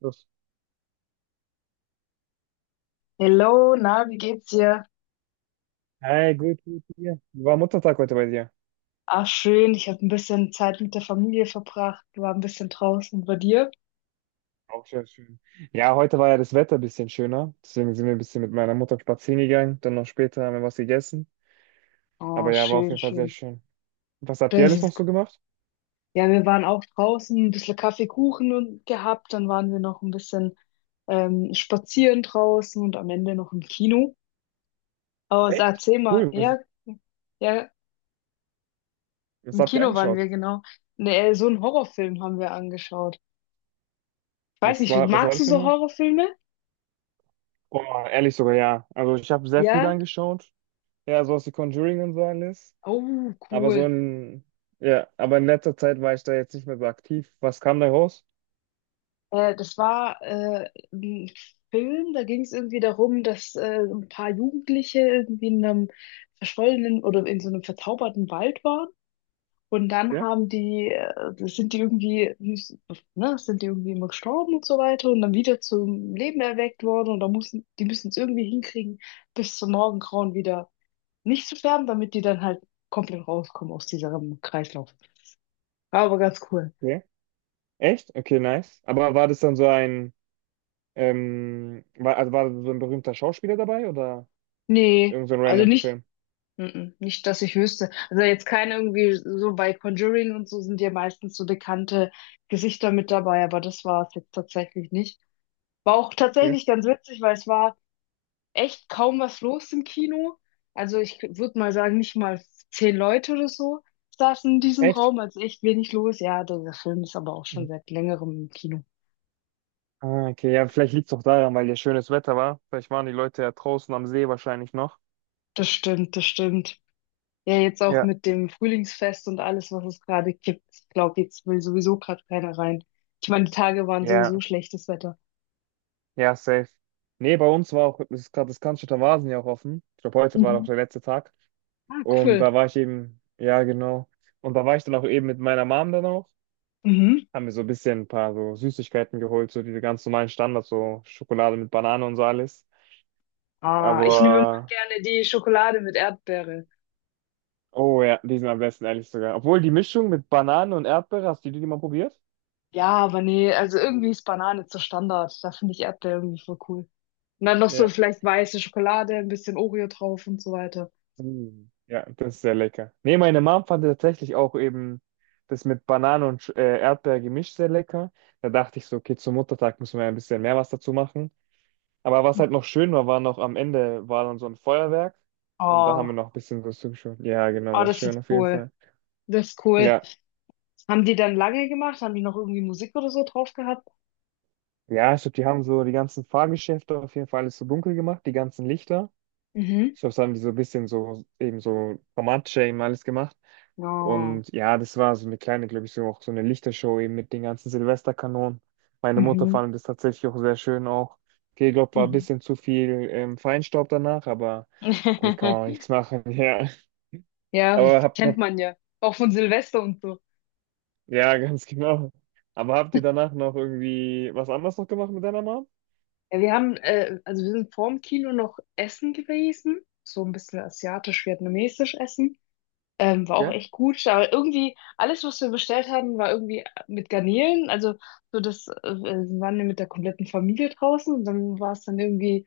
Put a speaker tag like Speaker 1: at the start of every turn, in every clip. Speaker 1: Los.
Speaker 2: Hello, na, wie geht's dir?
Speaker 1: Hey, gut, gut, hier. War Muttertag heute bei dir?
Speaker 2: Ach, schön, ich habe ein bisschen Zeit mit der Familie verbracht, war ein bisschen draußen bei dir.
Speaker 1: Auch sehr schön. Ja, heute war ja das Wetter ein bisschen schöner. Deswegen sind wir ein bisschen mit meiner Mutter spazieren gegangen. Dann noch später haben wir was gegessen.
Speaker 2: Oh,
Speaker 1: Aber ja, war auf
Speaker 2: schön,
Speaker 1: jeden Fall sehr
Speaker 2: schön.
Speaker 1: schön. Was habt ihr
Speaker 2: Das
Speaker 1: alles noch
Speaker 2: ist gut.
Speaker 1: so gemacht?
Speaker 2: Ja, wir waren auch draußen, ein bisschen Kaffeekuchen und gehabt, dann waren wir noch ein bisschen spazieren draußen und am Ende noch im Kino. Aber sag,
Speaker 1: Echt?
Speaker 2: erzähl mal,
Speaker 1: Cool.
Speaker 2: ja, ja,
Speaker 1: Was
Speaker 2: im
Speaker 1: habt ihr
Speaker 2: Kino waren
Speaker 1: angeschaut?
Speaker 2: wir genau. Ne, so einen Horrorfilm haben wir angeschaut. Ich weiß nicht,
Speaker 1: Was war
Speaker 2: magst du
Speaker 1: das für
Speaker 2: so
Speaker 1: eine?
Speaker 2: Horrorfilme?
Speaker 1: Oh, ehrlich sogar, ja. Also ich habe sehr viel
Speaker 2: Ja?
Speaker 1: angeschaut. Ja, so aus The Conjuring und so alles.
Speaker 2: Oh,
Speaker 1: Aber so
Speaker 2: cool.
Speaker 1: ja, aber in letzter Zeit war ich da jetzt nicht mehr so aktiv. Was kam da raus?
Speaker 2: Das war ein Film, da ging es irgendwie darum, dass ein paar Jugendliche irgendwie in einem verschollenen oder in so einem verzauberten Wald waren. Und dann
Speaker 1: Ja?
Speaker 2: haben die, sind die irgendwie, ne, sind die irgendwie immer gestorben und so weiter und dann wieder zum Leben erweckt worden. Und da müssen, die müssen es irgendwie hinkriegen, bis zum Morgengrauen wieder nicht zu sterben, damit die dann halt komplett rauskommen aus diesem Kreislauf. War aber ganz cool.
Speaker 1: Echt? Okay, nice. Aber war das dann so ein, also war so ein berühmter Schauspieler dabei oder
Speaker 2: Nee,
Speaker 1: irgend so ein
Speaker 2: also
Speaker 1: random
Speaker 2: nicht.
Speaker 1: Film?
Speaker 2: Mhm. Nicht, dass ich wüsste. Also jetzt keine irgendwie, so bei Conjuring und so sind ja meistens so bekannte Gesichter mit dabei, aber das war es jetzt tatsächlich nicht. War auch
Speaker 1: Okay.
Speaker 2: tatsächlich ganz witzig, weil es war echt kaum was los im Kino. Also ich würde mal sagen, nicht mal 10 Leute oder so saßen in diesem
Speaker 1: Echt?
Speaker 2: Raum, also echt wenig los. Ja, der Film ist aber auch schon
Speaker 1: Mhm.
Speaker 2: seit längerem im Kino.
Speaker 1: Ah, okay, ja, vielleicht liegt es auch daran, weil ja schönes Wetter war. Vielleicht waren die Leute ja draußen am See wahrscheinlich noch.
Speaker 2: Das stimmt, das stimmt. Ja, jetzt auch
Speaker 1: Ja.
Speaker 2: mit dem Frühlingsfest und alles, was es gerade gibt. Ich glaube, jetzt will sowieso gerade keiner rein. Ich meine, die Tage waren sowieso
Speaker 1: Ja,
Speaker 2: schlechtes Wetter.
Speaker 1: ja, safe. Nee, bei uns war auch, es ist gerade das Cannstatter Wasen ja auch offen. Ich glaube, heute war auch
Speaker 2: Mhm.
Speaker 1: der letzte Tag.
Speaker 2: Ah,
Speaker 1: Und
Speaker 2: cool.
Speaker 1: da war ich eben, ja, genau. Und da war ich dann auch eben mit meiner Mom dann auch
Speaker 2: Mhm.
Speaker 1: haben wir so ein bisschen ein paar so Süßigkeiten geholt, so diese ganz normalen Standards, so Schokolade mit Banane und so alles.
Speaker 2: Ah, ich nehme immer
Speaker 1: Aber,
Speaker 2: gerne die Schokolade mit Erdbeere.
Speaker 1: oh ja, die sind am besten, ehrlich sogar. Obwohl die Mischung mit Banane und Erdbeere, hast du die mal probiert?
Speaker 2: Ja, aber nee, also irgendwie ist Banane zur Standard. Da finde ich Erdbeere irgendwie voll cool. Und dann noch so
Speaker 1: Ja.
Speaker 2: vielleicht weiße Schokolade, ein bisschen Oreo drauf und so weiter.
Speaker 1: Mm. Ja, das ist sehr lecker. Nee, meine Mom fand tatsächlich auch eben das mit Banane und Erdbeer gemischt sehr lecker. Da dachte ich so, okay, zum Muttertag müssen wir ein bisschen mehr was dazu machen. Aber was halt noch schön war, war noch am Ende war dann so ein Feuerwerk und da haben wir
Speaker 2: Oh,
Speaker 1: noch ein bisschen was zugeschaut. Ja, genau,
Speaker 2: oh,
Speaker 1: war
Speaker 2: das
Speaker 1: schön
Speaker 2: ist
Speaker 1: auf jeden
Speaker 2: cool.
Speaker 1: Fall.
Speaker 2: Das ist cool.
Speaker 1: Ja,
Speaker 2: Haben die dann lange gemacht? Haben die noch irgendwie Musik oder so drauf gehabt?
Speaker 1: ja, ich glaube, die haben so die ganzen Fahrgeschäfte auf jeden Fall alles so dunkel gemacht, die ganzen Lichter.
Speaker 2: Mhm.
Speaker 1: Ich glaube, das haben die so ein bisschen so eben so Formatsche eben alles gemacht.
Speaker 2: Oh.
Speaker 1: Und ja, das war so eine kleine, glaube ich, so auch so eine Lichtershow eben mit den ganzen Silvesterkanonen. Meine Mutter
Speaker 2: Mhm.
Speaker 1: fand das tatsächlich auch sehr schön auch. Okay, ich glaube, war ein
Speaker 2: Mhm.
Speaker 1: bisschen zu viel Feinstaub danach, aber gut, kann man auch nichts machen. Ja,
Speaker 2: Ja,
Speaker 1: aber
Speaker 2: kennt
Speaker 1: habt
Speaker 2: man ja. Auch von Silvester und so.
Speaker 1: ja, ganz genau. Aber habt ihr danach noch irgendwie was anderes noch gemacht mit deiner Mom?
Speaker 2: Ja, wir haben, also wir sind vorm Kino noch essen gewesen. So ein bisschen asiatisch-vietnamesisch essen. War auch
Speaker 1: Ja?
Speaker 2: echt gut, aber irgendwie alles, was wir bestellt hatten, war irgendwie mit Garnelen. Also so das waren wir mit der kompletten Familie draußen und dann war es dann irgendwie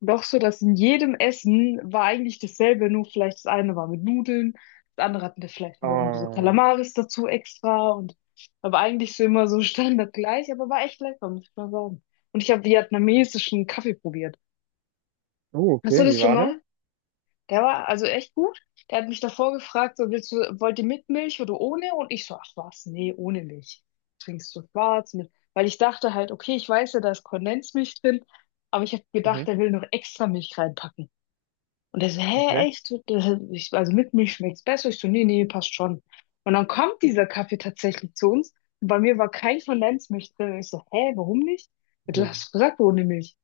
Speaker 2: doch so, dass in jedem Essen war eigentlich dasselbe, nur vielleicht das eine war mit Nudeln, das andere hatten wir vielleicht noch irgendwie so
Speaker 1: Ah,
Speaker 2: Kalamaris dazu extra und aber eigentlich so immer so standardgleich, aber war echt lecker, muss ich mal sagen. Und ich habe vietnamesischen Kaffee probiert.
Speaker 1: oh,
Speaker 2: Hast du
Speaker 1: okay,
Speaker 2: das
Speaker 1: wie
Speaker 2: schon
Speaker 1: war der?
Speaker 2: mal? Der war also echt gut. Der hat mich davor gefragt, so, willst du, wollt ihr mit Milch oder ohne? Und ich so, ach was, nee, ohne Milch. Trinkst du schwarz mit? Weil ich dachte halt, okay, ich weiß ja, da ist Kondensmilch drin, aber ich habe gedacht,
Speaker 1: Mhm.
Speaker 2: der will noch extra Milch reinpacken. Und er so, hä,
Speaker 1: Ja?
Speaker 2: echt? Das- ich- Also mit Milch schmeckt's besser. Ich so, nee, nee, passt schon. Und dann kommt dieser Kaffee tatsächlich zu uns. Und bei mir war kein Kondensmilch drin. Und ich so, hä, warum nicht? Ja, du
Speaker 1: So.
Speaker 2: hast gesagt, ohne Milch.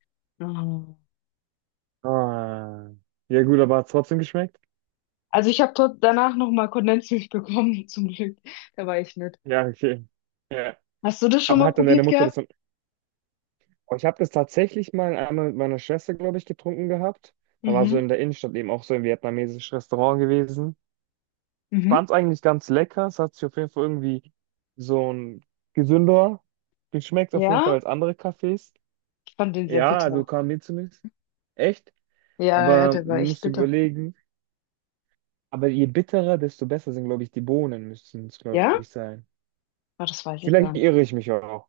Speaker 1: Ah. Ja gut, aber hat es trotzdem geschmeckt?
Speaker 2: Also ich habe dort danach nochmal Kondensmilch bekommen, zum Glück. Da war ich nicht.
Speaker 1: Ja, okay. Ja.
Speaker 2: Hast du das schon
Speaker 1: Aber
Speaker 2: mal
Speaker 1: hat dann deine
Speaker 2: probiert
Speaker 1: Mutter das
Speaker 2: gehabt?
Speaker 1: dann... Oh, ich habe das tatsächlich mal einmal mit meiner Schwester, glaube ich, getrunken gehabt. Da war so
Speaker 2: Mhm.
Speaker 1: in der Innenstadt eben auch so ein vietnamesisches Restaurant gewesen. Ich
Speaker 2: Mhm.
Speaker 1: fand es eigentlich ganz lecker. Es hat sich auf jeden Fall irgendwie so ein gesünder geschmeckt, auf jeden Fall
Speaker 2: Ja?
Speaker 1: als andere Cafés.
Speaker 2: Ich fand den sehr
Speaker 1: Ja, also
Speaker 2: bitter.
Speaker 1: kam mir zumindest. Echt?
Speaker 2: Ja, ja,
Speaker 1: Aber
Speaker 2: der war
Speaker 1: man
Speaker 2: echt
Speaker 1: musst
Speaker 2: bitter.
Speaker 1: überlegen. Aber je bitterer, desto besser sind, glaube ich, die Bohnen, müssten es, glaube
Speaker 2: Ja?
Speaker 1: ich, sein.
Speaker 2: Ah, das weiß ich gar
Speaker 1: Vielleicht
Speaker 2: nicht.
Speaker 1: irre ich mich auch.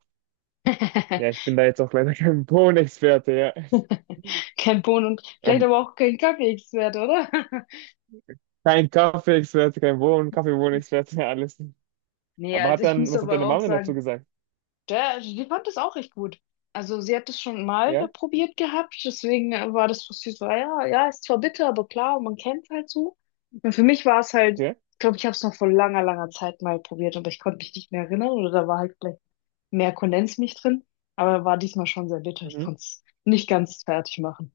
Speaker 1: Ja, ich bin da jetzt auch leider kein Bohnenexperte, ja.
Speaker 2: Kein Bohnen und vielleicht
Speaker 1: Ähm,
Speaker 2: aber auch kein Kaffee-Expert, oder?
Speaker 1: kein Kaffee-Experte, kein Bohnen, Kaffee-Bohnen-Experte, ja, alles.
Speaker 2: Nee,
Speaker 1: Aber
Speaker 2: also
Speaker 1: hat
Speaker 2: ich
Speaker 1: dann,
Speaker 2: muss
Speaker 1: was hat
Speaker 2: aber
Speaker 1: deine
Speaker 2: auch
Speaker 1: Mama denn dazu
Speaker 2: sagen,
Speaker 1: gesagt?
Speaker 2: der, die fand das auch recht gut. Also sie hat das schon mal
Speaker 1: Ja,
Speaker 2: probiert gehabt, deswegen war das für sie so, ja, ja, ist zwar bitter, aber klar, man kennt es halt so. Und für mich war es halt,
Speaker 1: okay.
Speaker 2: ich glaube, ich habe es noch vor langer, langer Zeit mal probiert, aber ich konnte mich nicht mehr erinnern oder da war halt vielleicht mehr Kondensmilch drin, aber war diesmal schon sehr bitter. Ich
Speaker 1: Mhm.
Speaker 2: konnte es nicht ganz fertig machen.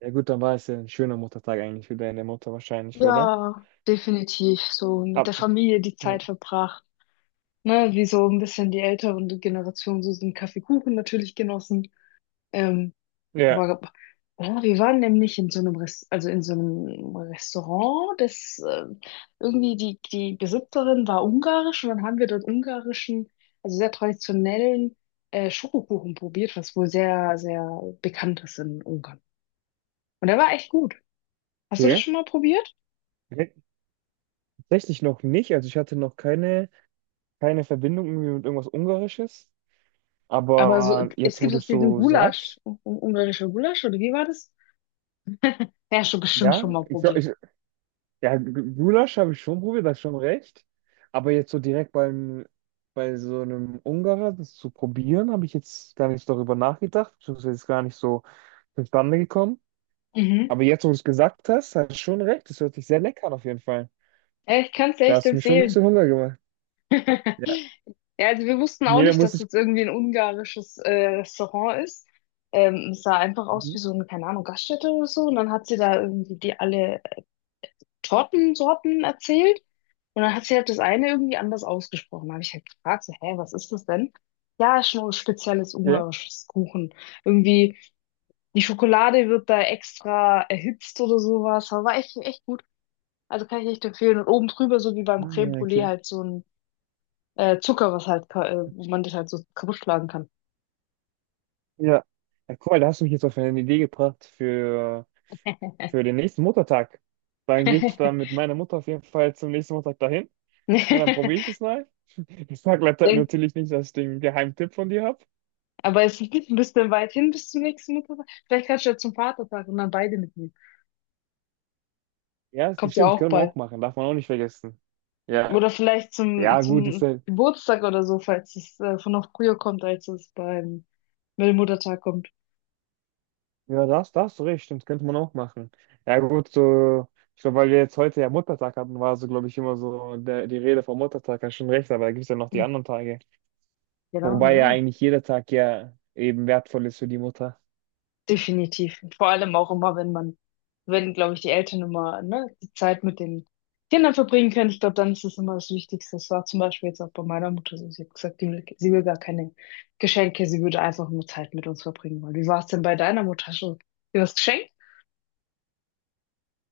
Speaker 1: Ja gut, dann war es ja ein schöner Muttertag eigentlich für deine Mutter wahrscheinlich, oder?
Speaker 2: Ja, definitiv. So mit
Speaker 1: Ab.
Speaker 2: der Familie die
Speaker 1: Ja.
Speaker 2: Zeit verbracht. Ne, wie so ein bisschen die älteren Generationen so den Kaffeekuchen natürlich genossen. Ähm,
Speaker 1: Ja.
Speaker 2: Boah, ja, wir waren nämlich in so einem Rest, also in so einem Restaurant, das irgendwie die Besitzerin war ungarisch und dann haben wir dort ungarischen, also sehr traditionellen Schokokuchen probiert, was wohl sehr, sehr bekannt ist in Ungarn. Und der war echt gut. Hast du das
Speaker 1: Okay.
Speaker 2: schon mal probiert?
Speaker 1: Nee, tatsächlich noch nicht. Also ich hatte noch keine, keine Verbindung irgendwie mit irgendwas Ungarisches.
Speaker 2: Aber so,
Speaker 1: Aber
Speaker 2: es
Speaker 1: jetzt, wo
Speaker 2: gibt
Speaker 1: du
Speaker 2: auch
Speaker 1: es
Speaker 2: diesen
Speaker 1: so
Speaker 2: Gulasch,
Speaker 1: sagst,
Speaker 2: un- ungarischer Gulasch, oder wie war das? Ja, schon bestimmt
Speaker 1: ja,
Speaker 2: schon mal
Speaker 1: ich glaube,
Speaker 2: probiert.
Speaker 1: ja, G- Gulasch habe ich schon probiert, das ist schon recht. Aber jetzt so direkt beim, bei so einem Ungarer das zu probieren, habe ich jetzt gar nicht darüber nachgedacht. Das ist jetzt gar nicht so zustande gekommen.
Speaker 2: Mhm.
Speaker 1: Aber jetzt, wo du es gesagt hast, hast du schon recht. Das hört sich sehr lecker an auf jeden Fall.
Speaker 2: Ja, ich kann es dir
Speaker 1: Da
Speaker 2: echt
Speaker 1: hast du mir schon ein
Speaker 2: empfehlen.
Speaker 1: bisschen Hunger gemacht. Ja.
Speaker 2: Ja, also wir wussten auch
Speaker 1: Nee, da
Speaker 2: nicht,
Speaker 1: muss
Speaker 2: dass
Speaker 1: ich.
Speaker 2: es irgendwie ein ungarisches Restaurant ist. Es sah einfach aus
Speaker 1: Mhm.
Speaker 2: wie so eine, keine Ahnung, Gaststätte oder so. Und dann hat sie da irgendwie die alle Tortensorten erzählt. Und dann hat sie halt das eine irgendwie anders ausgesprochen. Da habe ich halt gefragt, so, hä, was ist das denn? Ja, ist schon ein spezielles
Speaker 1: Okay.
Speaker 2: ungarisches Kuchen. Irgendwie die Schokolade wird da extra erhitzt oder sowas. Aber war echt, echt gut. Also kann ich echt empfehlen. Und oben drüber, so wie
Speaker 1: Ah,
Speaker 2: beim Creme Brûlée,
Speaker 1: okay.
Speaker 2: halt so ein Zucker, was halt, ka- wo man das halt so kaputt schlagen kann.
Speaker 1: Ja. Ja, cool, da hast du mich jetzt auf eine Idee gebracht für den nächsten Muttertag. Dann gehe ich dann mit meiner Mutter auf jeden Fall zum nächsten Muttertag dahin. Ja, dann probiere ich das mal. Ich sage
Speaker 2: Denk-
Speaker 1: natürlich nicht, dass ich den Geheimtipp von dir habe.
Speaker 2: Aber es geht ein bisschen weit hin bis zum nächsten Muttertag. Vielleicht kannst du ja zum Vatertag und dann beide mitnehmen.
Speaker 1: Ja, das
Speaker 2: Kommt ja
Speaker 1: stimmt,
Speaker 2: auch
Speaker 1: können wir auch
Speaker 2: bald.
Speaker 1: machen, darf man auch nicht vergessen. Ja,
Speaker 2: Oder vielleicht zum,
Speaker 1: ja, gut, ist
Speaker 2: zum
Speaker 1: ja,
Speaker 2: Geburtstag oder so, falls es von noch früher kommt, als es beim, beim Muttertag kommt.
Speaker 1: ja, recht, stimmt, könnte man auch machen. Ja, gut, so, ich glaube, weil wir jetzt heute ja Muttertag hatten, war so, glaube ich, immer so die Rede vom Muttertag, hast schon recht, aber da gibt es ja noch die
Speaker 2: Ja,
Speaker 1: anderen Tage.
Speaker 2: genau,
Speaker 1: Wobei ja
Speaker 2: genau.
Speaker 1: eigentlich jeder Tag ja eben wertvoll ist für die Mutter.
Speaker 2: Definitiv. Vor allem auch immer, wenn man, wenn, glaube ich, die Eltern immer, ne, die Zeit mit den Kindern verbringen können. Ich glaube, dann ist das immer das Wichtigste. Das war zum Beispiel jetzt auch bei meiner Mutter so. Sie hat gesagt, die will, sie will gar keine Geschenke, sie würde einfach nur Zeit mit uns verbringen wollen. Wie war es denn bei deiner Mutter schon? Dir was geschenkt?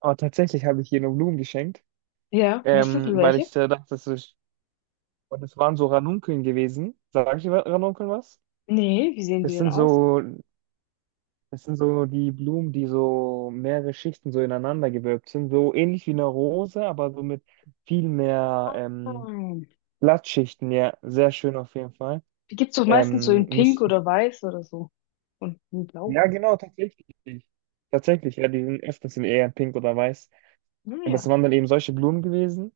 Speaker 1: Aber tatsächlich habe ich hier nur Blumen geschenkt,
Speaker 2: Ja, was sind für
Speaker 1: weil
Speaker 2: welche?
Speaker 1: ich dachte, das ist, und es waren so Ranunkeln gewesen. Sag ich Ranunkeln was?
Speaker 2: Nee, wie sehen die
Speaker 1: Das
Speaker 2: denn
Speaker 1: sind
Speaker 2: aus?
Speaker 1: so, das sind so die Blumen, die so mehrere Schichten so ineinander gewölbt sind. So ähnlich wie eine Rose, aber so mit viel mehr
Speaker 2: Nein.
Speaker 1: Blattschichten. Ja, sehr schön auf jeden Fall.
Speaker 2: Die gibt's doch meistens so
Speaker 1: Ähm,
Speaker 2: in Pink
Speaker 1: muss,
Speaker 2: oder Weiß oder so. Und in Blau.
Speaker 1: ja, genau, tatsächlich. Tatsächlich, ja, die sind öfters sind eher pink oder weiß. Aber es
Speaker 2: Naja.
Speaker 1: waren dann eben solche Blumen gewesen.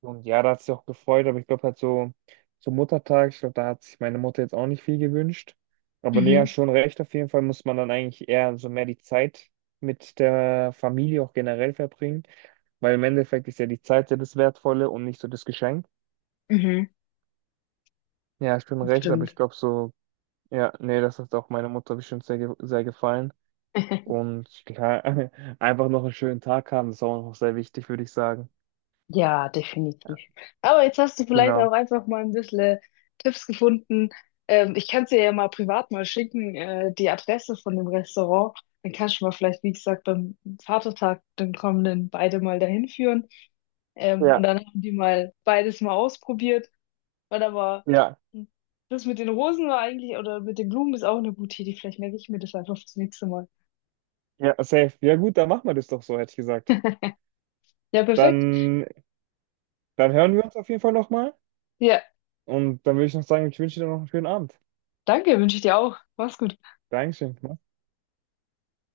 Speaker 1: Und ja, da hat sie auch gefreut, aber ich glaube halt so zum Muttertag, ich glaube, da hat sich meine Mutter jetzt auch nicht viel gewünscht. Aber nee, ja,
Speaker 2: Mhm,
Speaker 1: schon recht, auf jeden Fall muss man dann eigentlich eher so mehr die Zeit mit der Familie auch generell verbringen, weil im Endeffekt ist ja die Zeit ja das Wertvolle und nicht so das Geschenk.
Speaker 2: mhm,
Speaker 1: Ja, ich bin recht, aber
Speaker 2: stimmt.
Speaker 1: ich glaube so, ja, nee, das hat auch meiner Mutter bestimmt sehr gefallen. Und klar, einfach noch einen schönen Tag haben, das ist auch noch sehr wichtig, würde ich sagen.
Speaker 2: Ja,
Speaker 1: Ja,
Speaker 2: definitiv. Aber jetzt hast du vielleicht auch
Speaker 1: genau.
Speaker 2: einfach mal ein bisschen Tipps gefunden. Ich kann es dir ja mal privat mal schicken, die Adresse von dem Restaurant. Dann kannst du mal vielleicht, wie gesagt, beim Vatertag, dem kommenden, beide mal dahin führen. Und
Speaker 1: Ja,
Speaker 2: dann haben die mal beides mal ausprobiert. Weil aber
Speaker 1: ja.
Speaker 2: das mit den Rosen war eigentlich, oder mit den Blumen ist auch eine gute Idee. Vielleicht merke ich mir das einfach fürs nächste Mal.
Speaker 1: Ja, safe. Ja gut, dann machen wir das doch so, hätte ich gesagt.
Speaker 2: Ja, perfekt.
Speaker 1: Dann, dann hören wir uns auf jeden Fall nochmal.
Speaker 2: Ja,
Speaker 1: Und dann würde ich noch sagen, ich wünsche dir noch einen schönen Abend.
Speaker 2: danke, wünsche ich dir auch. Mach's gut.
Speaker 1: Dankeschön.